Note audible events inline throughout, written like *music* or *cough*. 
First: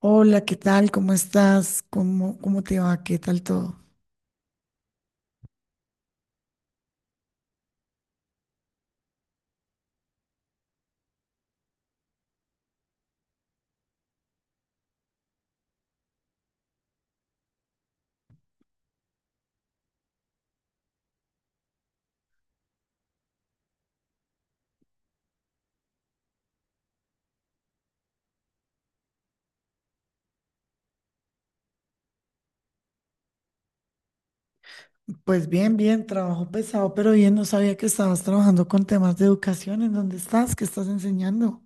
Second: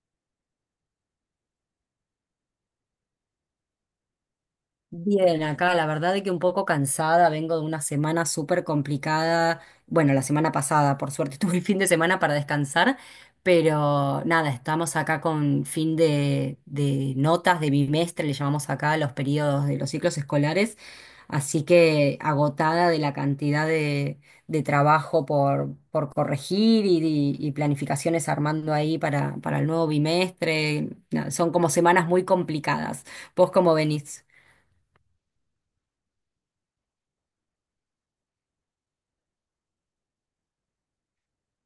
Hola, ¿qué tal? ¿Cómo estás? ¿Cómo te va? ¿Qué tal todo? Bien, acá la verdad de que un poco cansada, vengo de una semana súper complicada. Bueno, la semana pasada, por suerte, *laughs* tuve el fin de semana para descansar, pero nada, estamos acá con fin de notas de bimestre, le llamamos acá a los periodos de los ciclos escolares, así que agotada de la cantidad de trabajo por corregir y, y planificaciones armando ahí para el nuevo bimestre. Nada, son como semanas muy complicadas. ¿Vos cómo venís? Pues bien, bien, trabajo pesado, pero bien, no sabía que estabas trabajando con temas de educación. ¿En dónde estás? ¿Qué estás enseñando?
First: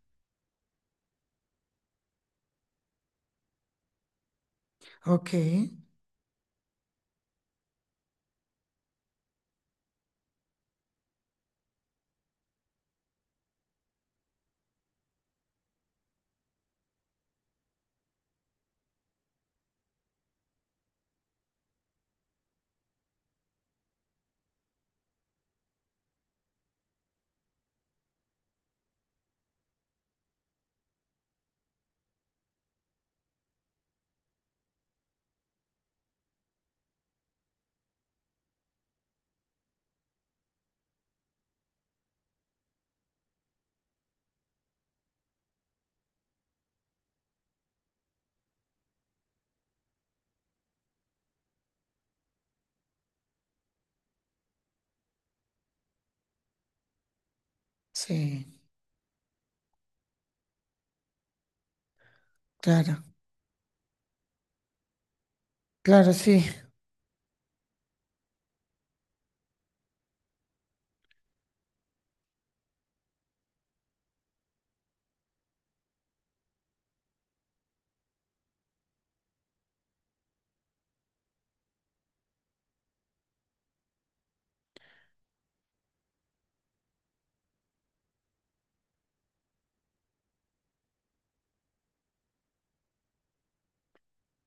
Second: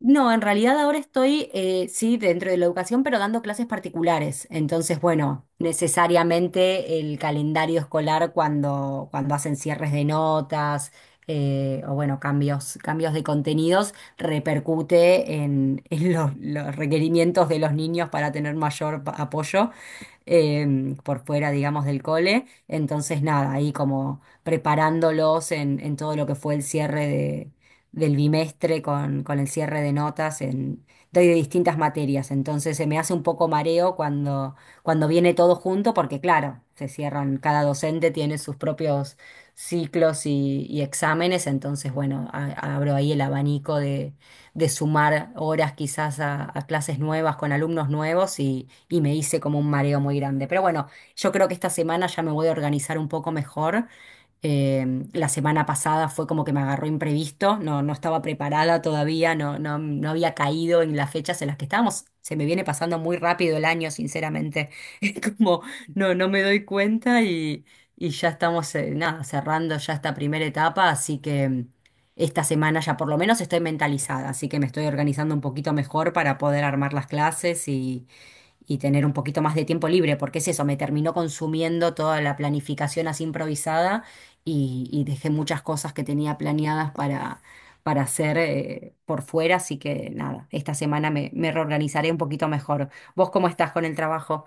No, en realidad ahora estoy, sí, dentro de la educación, pero dando clases particulares. Entonces, Ok, bueno, necesariamente el calendario escolar cuando hacen cierres de notas o, bueno, cambios, cambios de contenidos, repercute en, *laughs* en los requerimientos de los niños para tener mayor apoyo por fuera, digamos, del cole. Entonces, nada, ahí como preparándolos en todo lo que fue el cierre del bimestre con el cierre de notas en, doy de distintas materias. Entonces se me hace un poco mareo cuando viene todo junto, porque claro, se cierran, cada docente tiene sus propios ciclos y exámenes, entonces bueno, abro ahí el abanico de sumar horas quizás a clases nuevas con alumnos nuevos y me hice como un mareo muy grande. Pero bueno, yo creo que esta semana ya me voy a organizar un poco mejor eh, la semana pasada fue como que me agarró imprevisto, no, no estaba sí, preparada todavía, no, no, no había caído en las fechas en las que estábamos. Se me viene pasando claro, muy rápido el año, sinceramente. *laughs* Es como, claro, no, no me sí. doy cuenta y ya estamos, nada, cerrando ya esta primera etapa, así que esta semana ya por lo menos estoy mentalizada, así que me estoy organizando un poquito mejor para poder armar las clases y tener un poquito más de tiempo libre, porque es eso, me terminó consumiendo toda la planificación así improvisada y dejé muchas cosas que tenía planeadas para hacer por fuera, así que nada, esta semana me, me reorganizaré un poquito mejor. ¿Vos cómo estás con el trabajo?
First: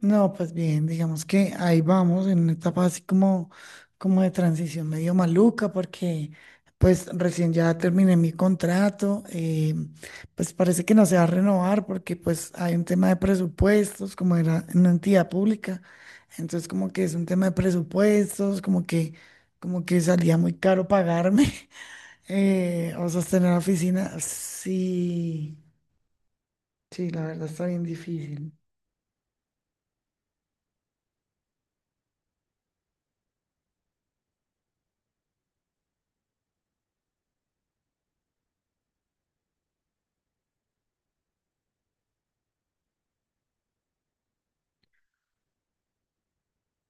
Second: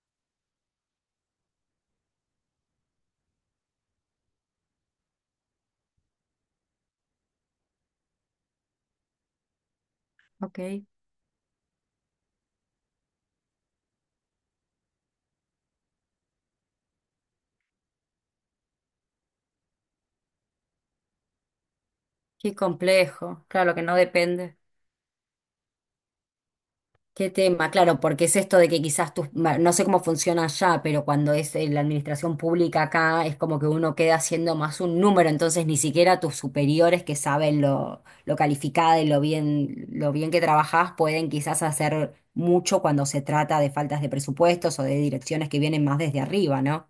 No, pues bien, digamos que ahí vamos en una etapa así como de transición medio maluca, porque pues recién ya terminé mi contrato, pues Ok, parece que no se va a renovar porque pues hay un tema de presupuestos, como era en una entidad pública, entonces como que es un tema de presupuestos, como que salía muy caro pagarme *laughs* qué o complejo, sostener la claro que no oficina, depende. sí, sí, la ¿Qué verdad está tema? bien Claro, porque es difícil. esto de que quizás tus, no sé cómo funciona allá, pero cuando es la administración pública acá es como que uno queda siendo más un número, entonces ni siquiera tus superiores que saben lo calificada y lo bien que trabajás pueden quizás hacer mucho cuando se trata de faltas de presupuestos o de direcciones que vienen más desde arriba, ¿no?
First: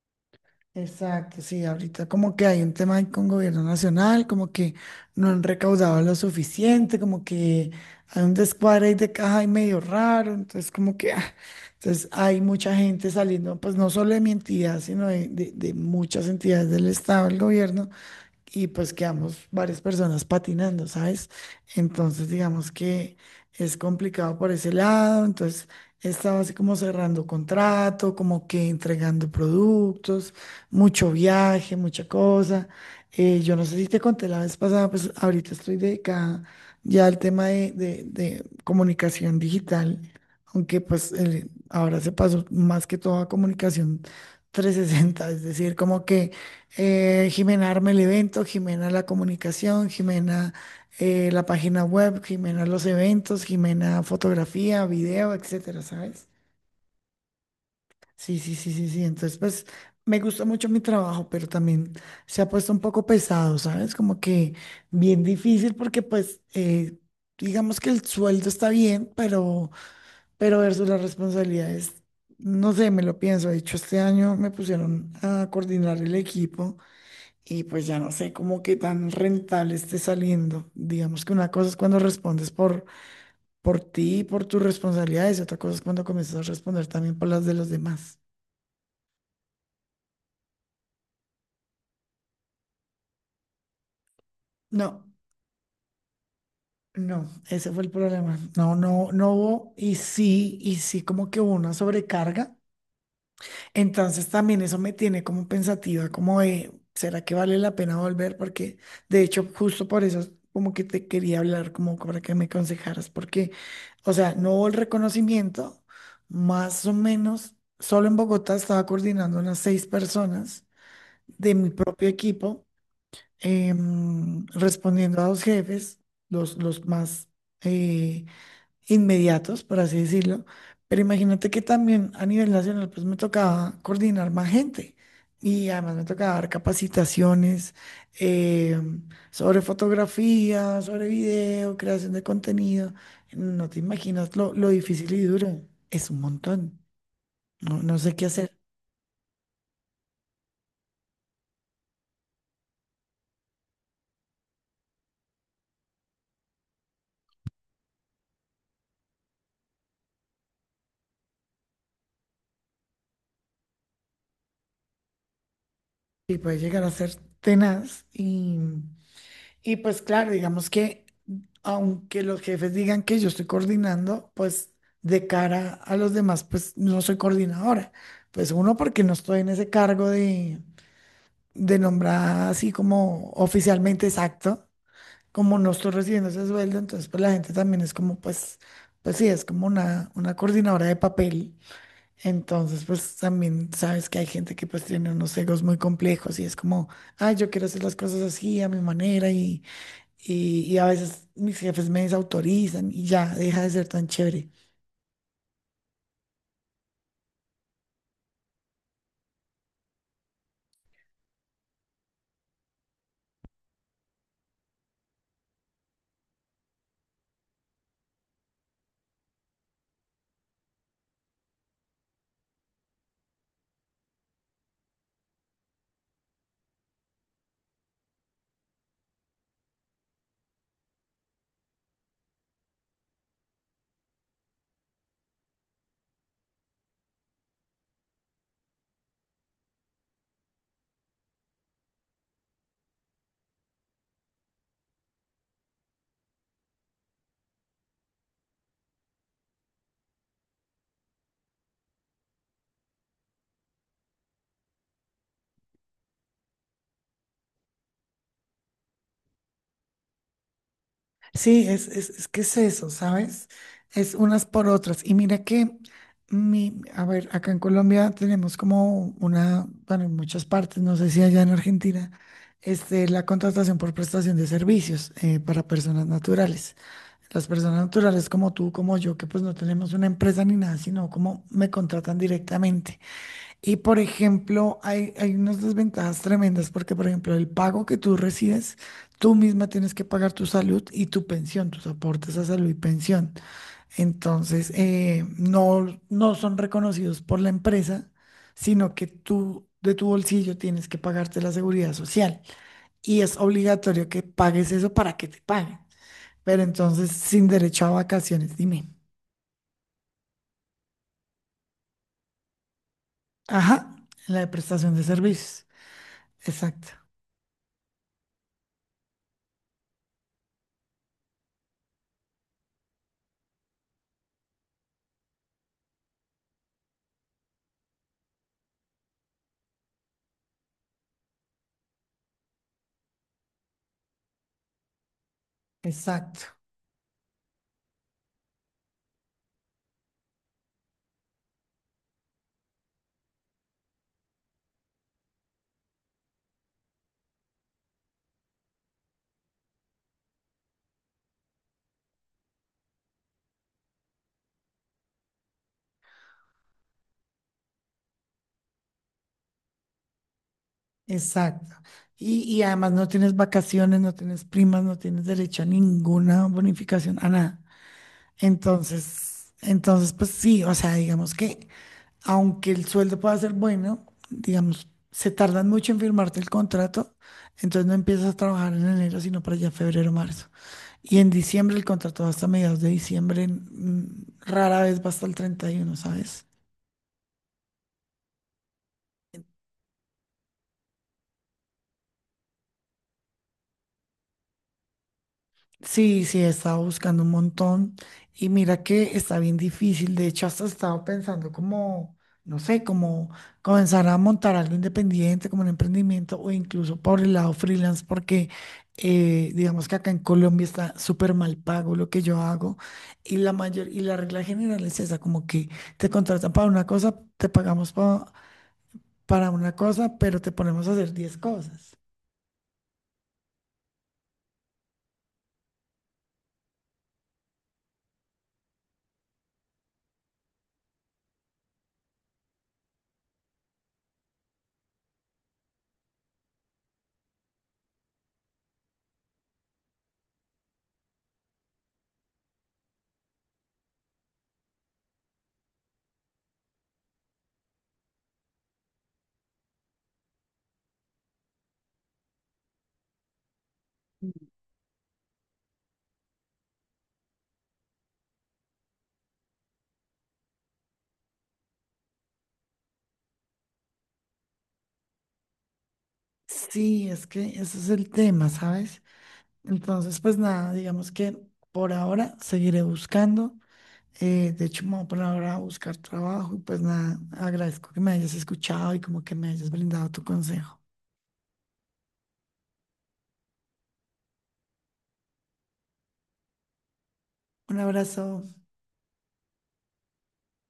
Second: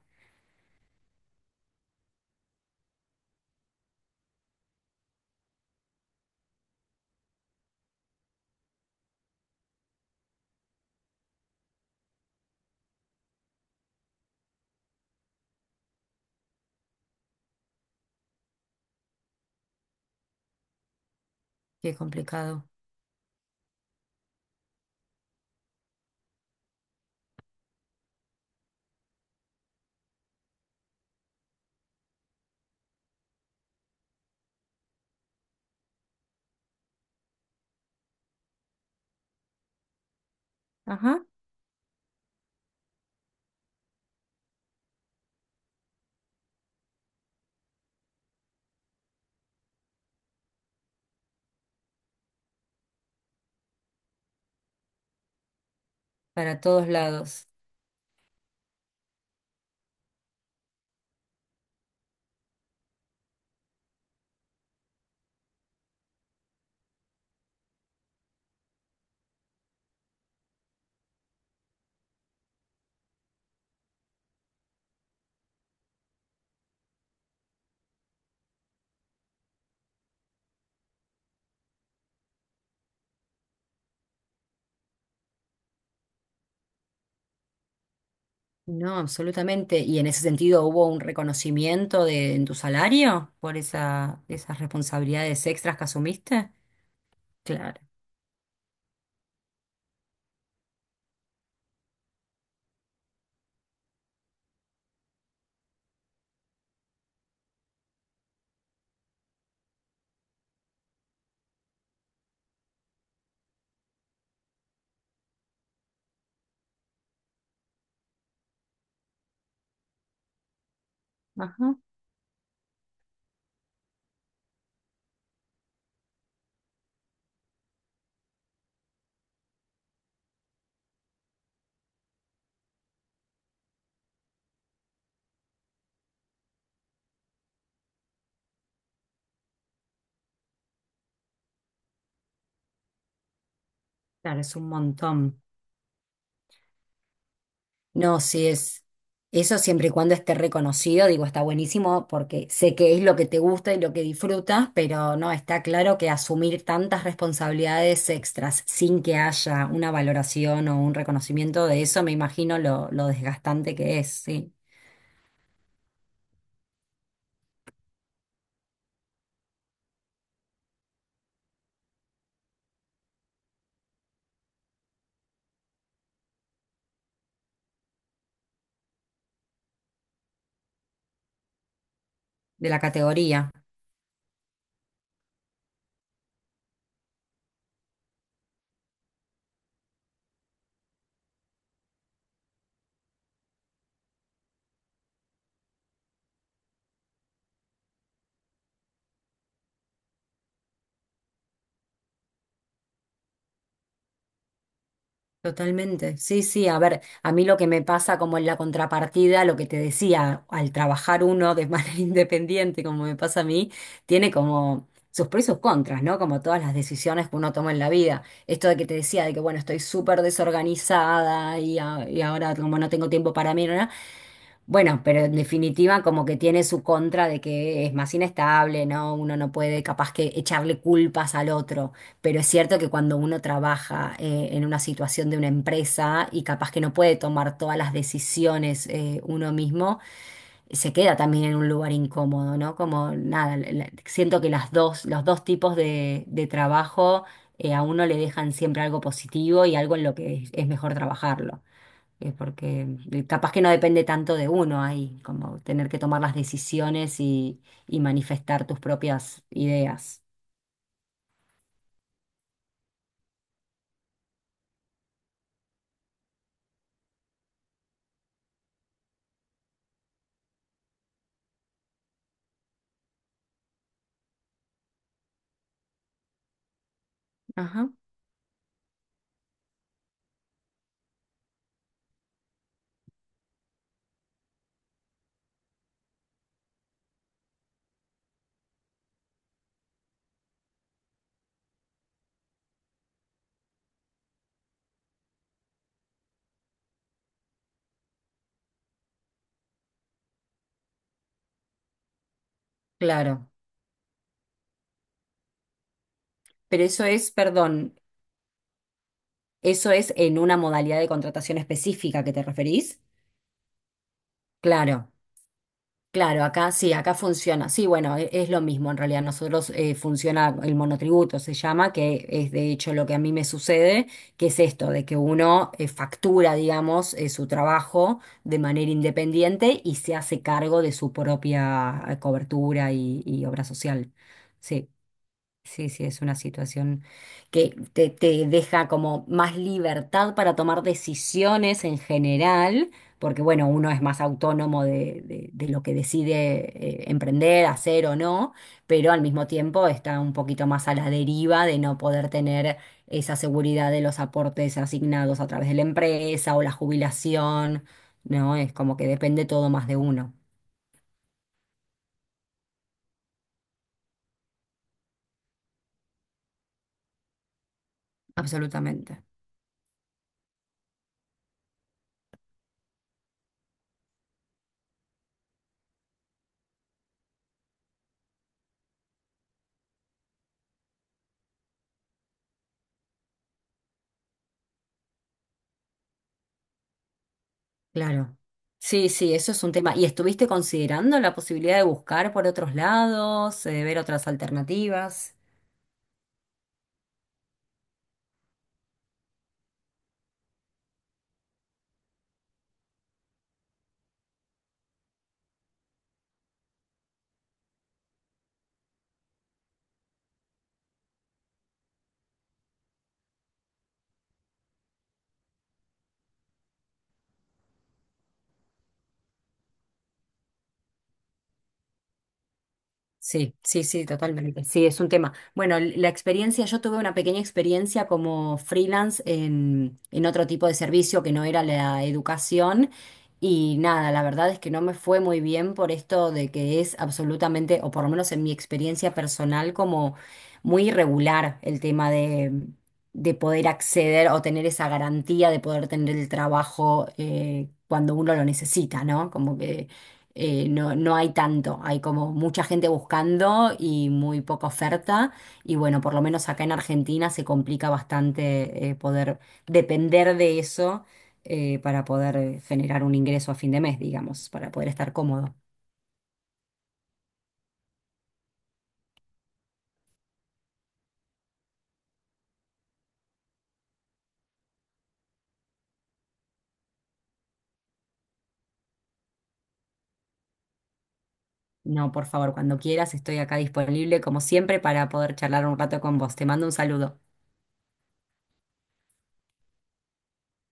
Exacto, sí, ahorita como que hay un tema ahí con gobierno nacional, como que no han recaudado lo suficiente, como que hay un descuadre ahí de caja y medio raro, entonces como que, ah, entonces hay mucha gente saliendo, pues no solo de mi entidad, sino de muchas entidades del Estado, del gobierno, y pues quedamos varias personas patinando, ¿sabes? Qué Entonces complicado. digamos que es complicado por ese lado, entonces estaba así como cerrando contrato, como que entregando productos, mucho viaje, mucha cosa. Yo no sé si te conté la vez pasada, pues ahorita estoy dedicada ya al tema de, de comunicación digital, aunque pues Ajá. Ahora se pasó más que todo a comunicación 360, es decir, como que Jimena arma el evento, Jimena la comunicación, Jimena la página web, Jimena los eventos, Jimena fotografía, video, etcétera, ¿sabes? Para todos lados. Sí, sí, sí, sí, sí. Entonces, pues me gusta mucho mi trabajo, pero también se ha puesto un poco pesado, ¿sabes? Como que bien difícil porque pues, digamos que el sueldo está bien, pero versus las responsabilidades, no sé, me lo pienso. De hecho, este año me pusieron a coordinar el equipo y pues ya no sé cómo qué tan rentable esté saliendo. Digamos que una cosa es cuando respondes por ti, y por tus responsabilidades, y otra cosa es cuando comienzas a responder también por las de los demás. No, absolutamente. ¿Y en ese sentido hubo un reconocimiento de, en tu salario por esa, esas No, responsabilidades extras que asumiste? no, ese Claro. fue el problema. No, no, no hubo, y sí, como que hubo una sobrecarga. Entonces también eso me tiene como pensativa, como de, ¿será que vale la pena volver? Porque de hecho justo por eso como que te quería hablar, como para que me aconsejaras, porque, o sea, no hubo el reconocimiento, más o menos, solo en Bogotá estaba coordinando unas seis personas de mi Ajá. propio equipo, respondiendo a dos jefes, los más, eh, inmediatos, por así decirlo, pero imagínate que también a nivel nacional pues me tocaba coordinar más gente y además me tocaba dar capacitaciones eh, sobre fotografía, sobre video, creación de contenido. No te imaginas Claro, lo, es lo un difícil y montón. duro, es un montón, no, no sé No, qué sí hacer es. Eso siempre y cuando esté reconocido, digo, está buenísimo porque sé que es lo que te gusta y lo que disfrutas, pero no, está claro que asumir tantas responsabilidades extras sin que haya una valoración o un reconocimiento de eso, me imagino lo desgastante que es, sí, y puede llegar a ser tenaz. Y pues claro, digamos que aunque los jefes digan que yo estoy coordinando, pues de cara a los demás, pues no soy coordinadora. Pues uno, porque no estoy en ese cargo de nombrar de así la como categoría. oficialmente exacto, como no estoy recibiendo ese sueldo, entonces pues la gente también es como, pues, pues sí, es como una coordinadora de papel. Entonces pues también sabes que hay gente que pues tiene unos egos muy complejos y es como, ay, yo quiero hacer las cosas así, a mi manera y a veces mis jefes me desautorizan y ya deja de ser tan chévere. Totalmente. Sí, sí, a ver, a mí lo que me pasa como en la contrapartida, lo que te decía, al trabajar uno de manera *laughs* independiente, como me pasa a mí, tiene como sus pros y sus contras, ¿no? Como todas las decisiones que uno toma en la vida. Esto de que te decía, de que bueno, estoy súper desorganizada y, y ahora como no tengo tiempo para mí, ¿no? no, bueno, pero en definitiva como que tiene su contra de que es más inestable, ¿no? Uno no puede capaz que echarle culpas al otro, pero es cierto que cuando uno trabaja en una situación de una empresa y capaz que no puede tomar todas las decisiones uno mismo, se queda también en un lugar incómodo, ¿no? Como nada, siento que las dos, los dos tipos de trabajo a uno le dejan siempre algo positivo y algo en lo que es mejor trabajarlo porque capaz que no depende tanto de uno ahí, como tener que tomar las decisiones y manifestar tus propias ideas. Sí, es que es eso, ¿sabes? Es unas por otras. Y mira que, mi, a ver, acá en Colombia tenemos como una, bueno, en muchas partes, no sé si allá en Argentina, la contratación por prestación de servicios para personas naturales. Las personas Ajá, naturales como tú, como yo, que pues no tenemos una empresa ni nada, sino como me contratan directamente. Y por ejemplo, hay unas desventajas tremendas porque, por ejemplo, el pago que tú recibes, tú misma tienes que pagar tu salud y tu pensión, tus aportes a salud y pensión. Entonces, no, no son reconocidos por la empresa, sino que tú de tu bolsillo tienes que pagarte la seguridad social. Y es claro. obligatorio que pagues eso para que te paguen. Pero Pero eso entonces, es, sin derecho a perdón, vacaciones, dime. eso es en una modalidad de contratación específica que te referís. Ajá, la de prestación de Claro. servicios. Claro, acá Exacto, sí, acá funciona. Sí, bueno, es, lo mismo en realidad. Nosotros funciona el monotributo, se llama, que es de hecho lo que a mí me sucede, que es esto, de que uno factura, digamos, su trabajo de manera independiente y se hace cargo de su propia cobertura y obra social. Sí. Sí, sí, es una exacto. situación que te deja como más libertad para tomar decisiones en general, porque bueno, uno es más autónomo de, de lo que decide emprender, hacer o no, pero al mismo tiempo está un poquito más a la deriva de no poder tener esa seguridad de los aportes asignados a través de la empresa o la jubilación, ¿no? Es como que depende todo más de uno, Exacto. Y además no tienes vacaciones, no tienes primas, no tienes derecho a ninguna bonificación, a nada. absolutamente. Entonces, entonces, pues sí, o sea, digamos que aunque el sueldo pueda ser bueno, digamos, se tardan mucho en firmarte el contrato, entonces no empiezas a trabajar en enero, sino para allá febrero, marzo. Y en diciembre el contrato va hasta mediados de diciembre, rara vez va hasta el 31, ¿sabes? Claro. Sí, sí, eso es un tema. ¿Y estuviste considerando la posibilidad de buscar por otros lados, ver otras alternativas? Sí, sí, he estado buscando un montón y mira que está bien difícil. De hecho, hasta he estado pensando como, no sé, como comenzar a montar algo independiente, como un emprendimiento o incluso por el lado freelance, porque digamos que acá en Colombia está súper mal pago lo que yo hago y la mayor y la regla general es esa, como que te contratan para una cosa, te pagamos para una cosa, pero te ponemos a hacer 10 cosas. Sí, sí, sí, totalmente. Sí, es un tema. Bueno, la experiencia, yo tuve una pequeña experiencia como freelance en otro tipo de servicio que no era la educación y nada, la verdad es que no me fue muy bien por esto de que es absolutamente, o por lo menos en mi experiencia personal, como muy irregular el tema de poder acceder o tener esa garantía de poder tener el trabajo cuando uno lo necesita, ¿no? Como que no, no hay tanto, hay como mucha gente buscando y muy poca oferta. Y bueno, por lo menos acá en Argentina se complica bastante poder depender de eso para poder generar un ingreso a fin de mes, digamos, para poder estar cómodo. Sí, es que ese es el tema, ¿sabes? Entonces, pues nada, digamos que por ahora seguiré buscando. De hecho, me voy a poner ahora a buscar trabajo y pues nada, agradezco que me hayas escuchado y como que me hayas brindado tu consejo. No, por favor, cuando quieras, estoy acá disponible como siempre para poder charlar un rato con vos. Te mando un saludo. Un abrazo.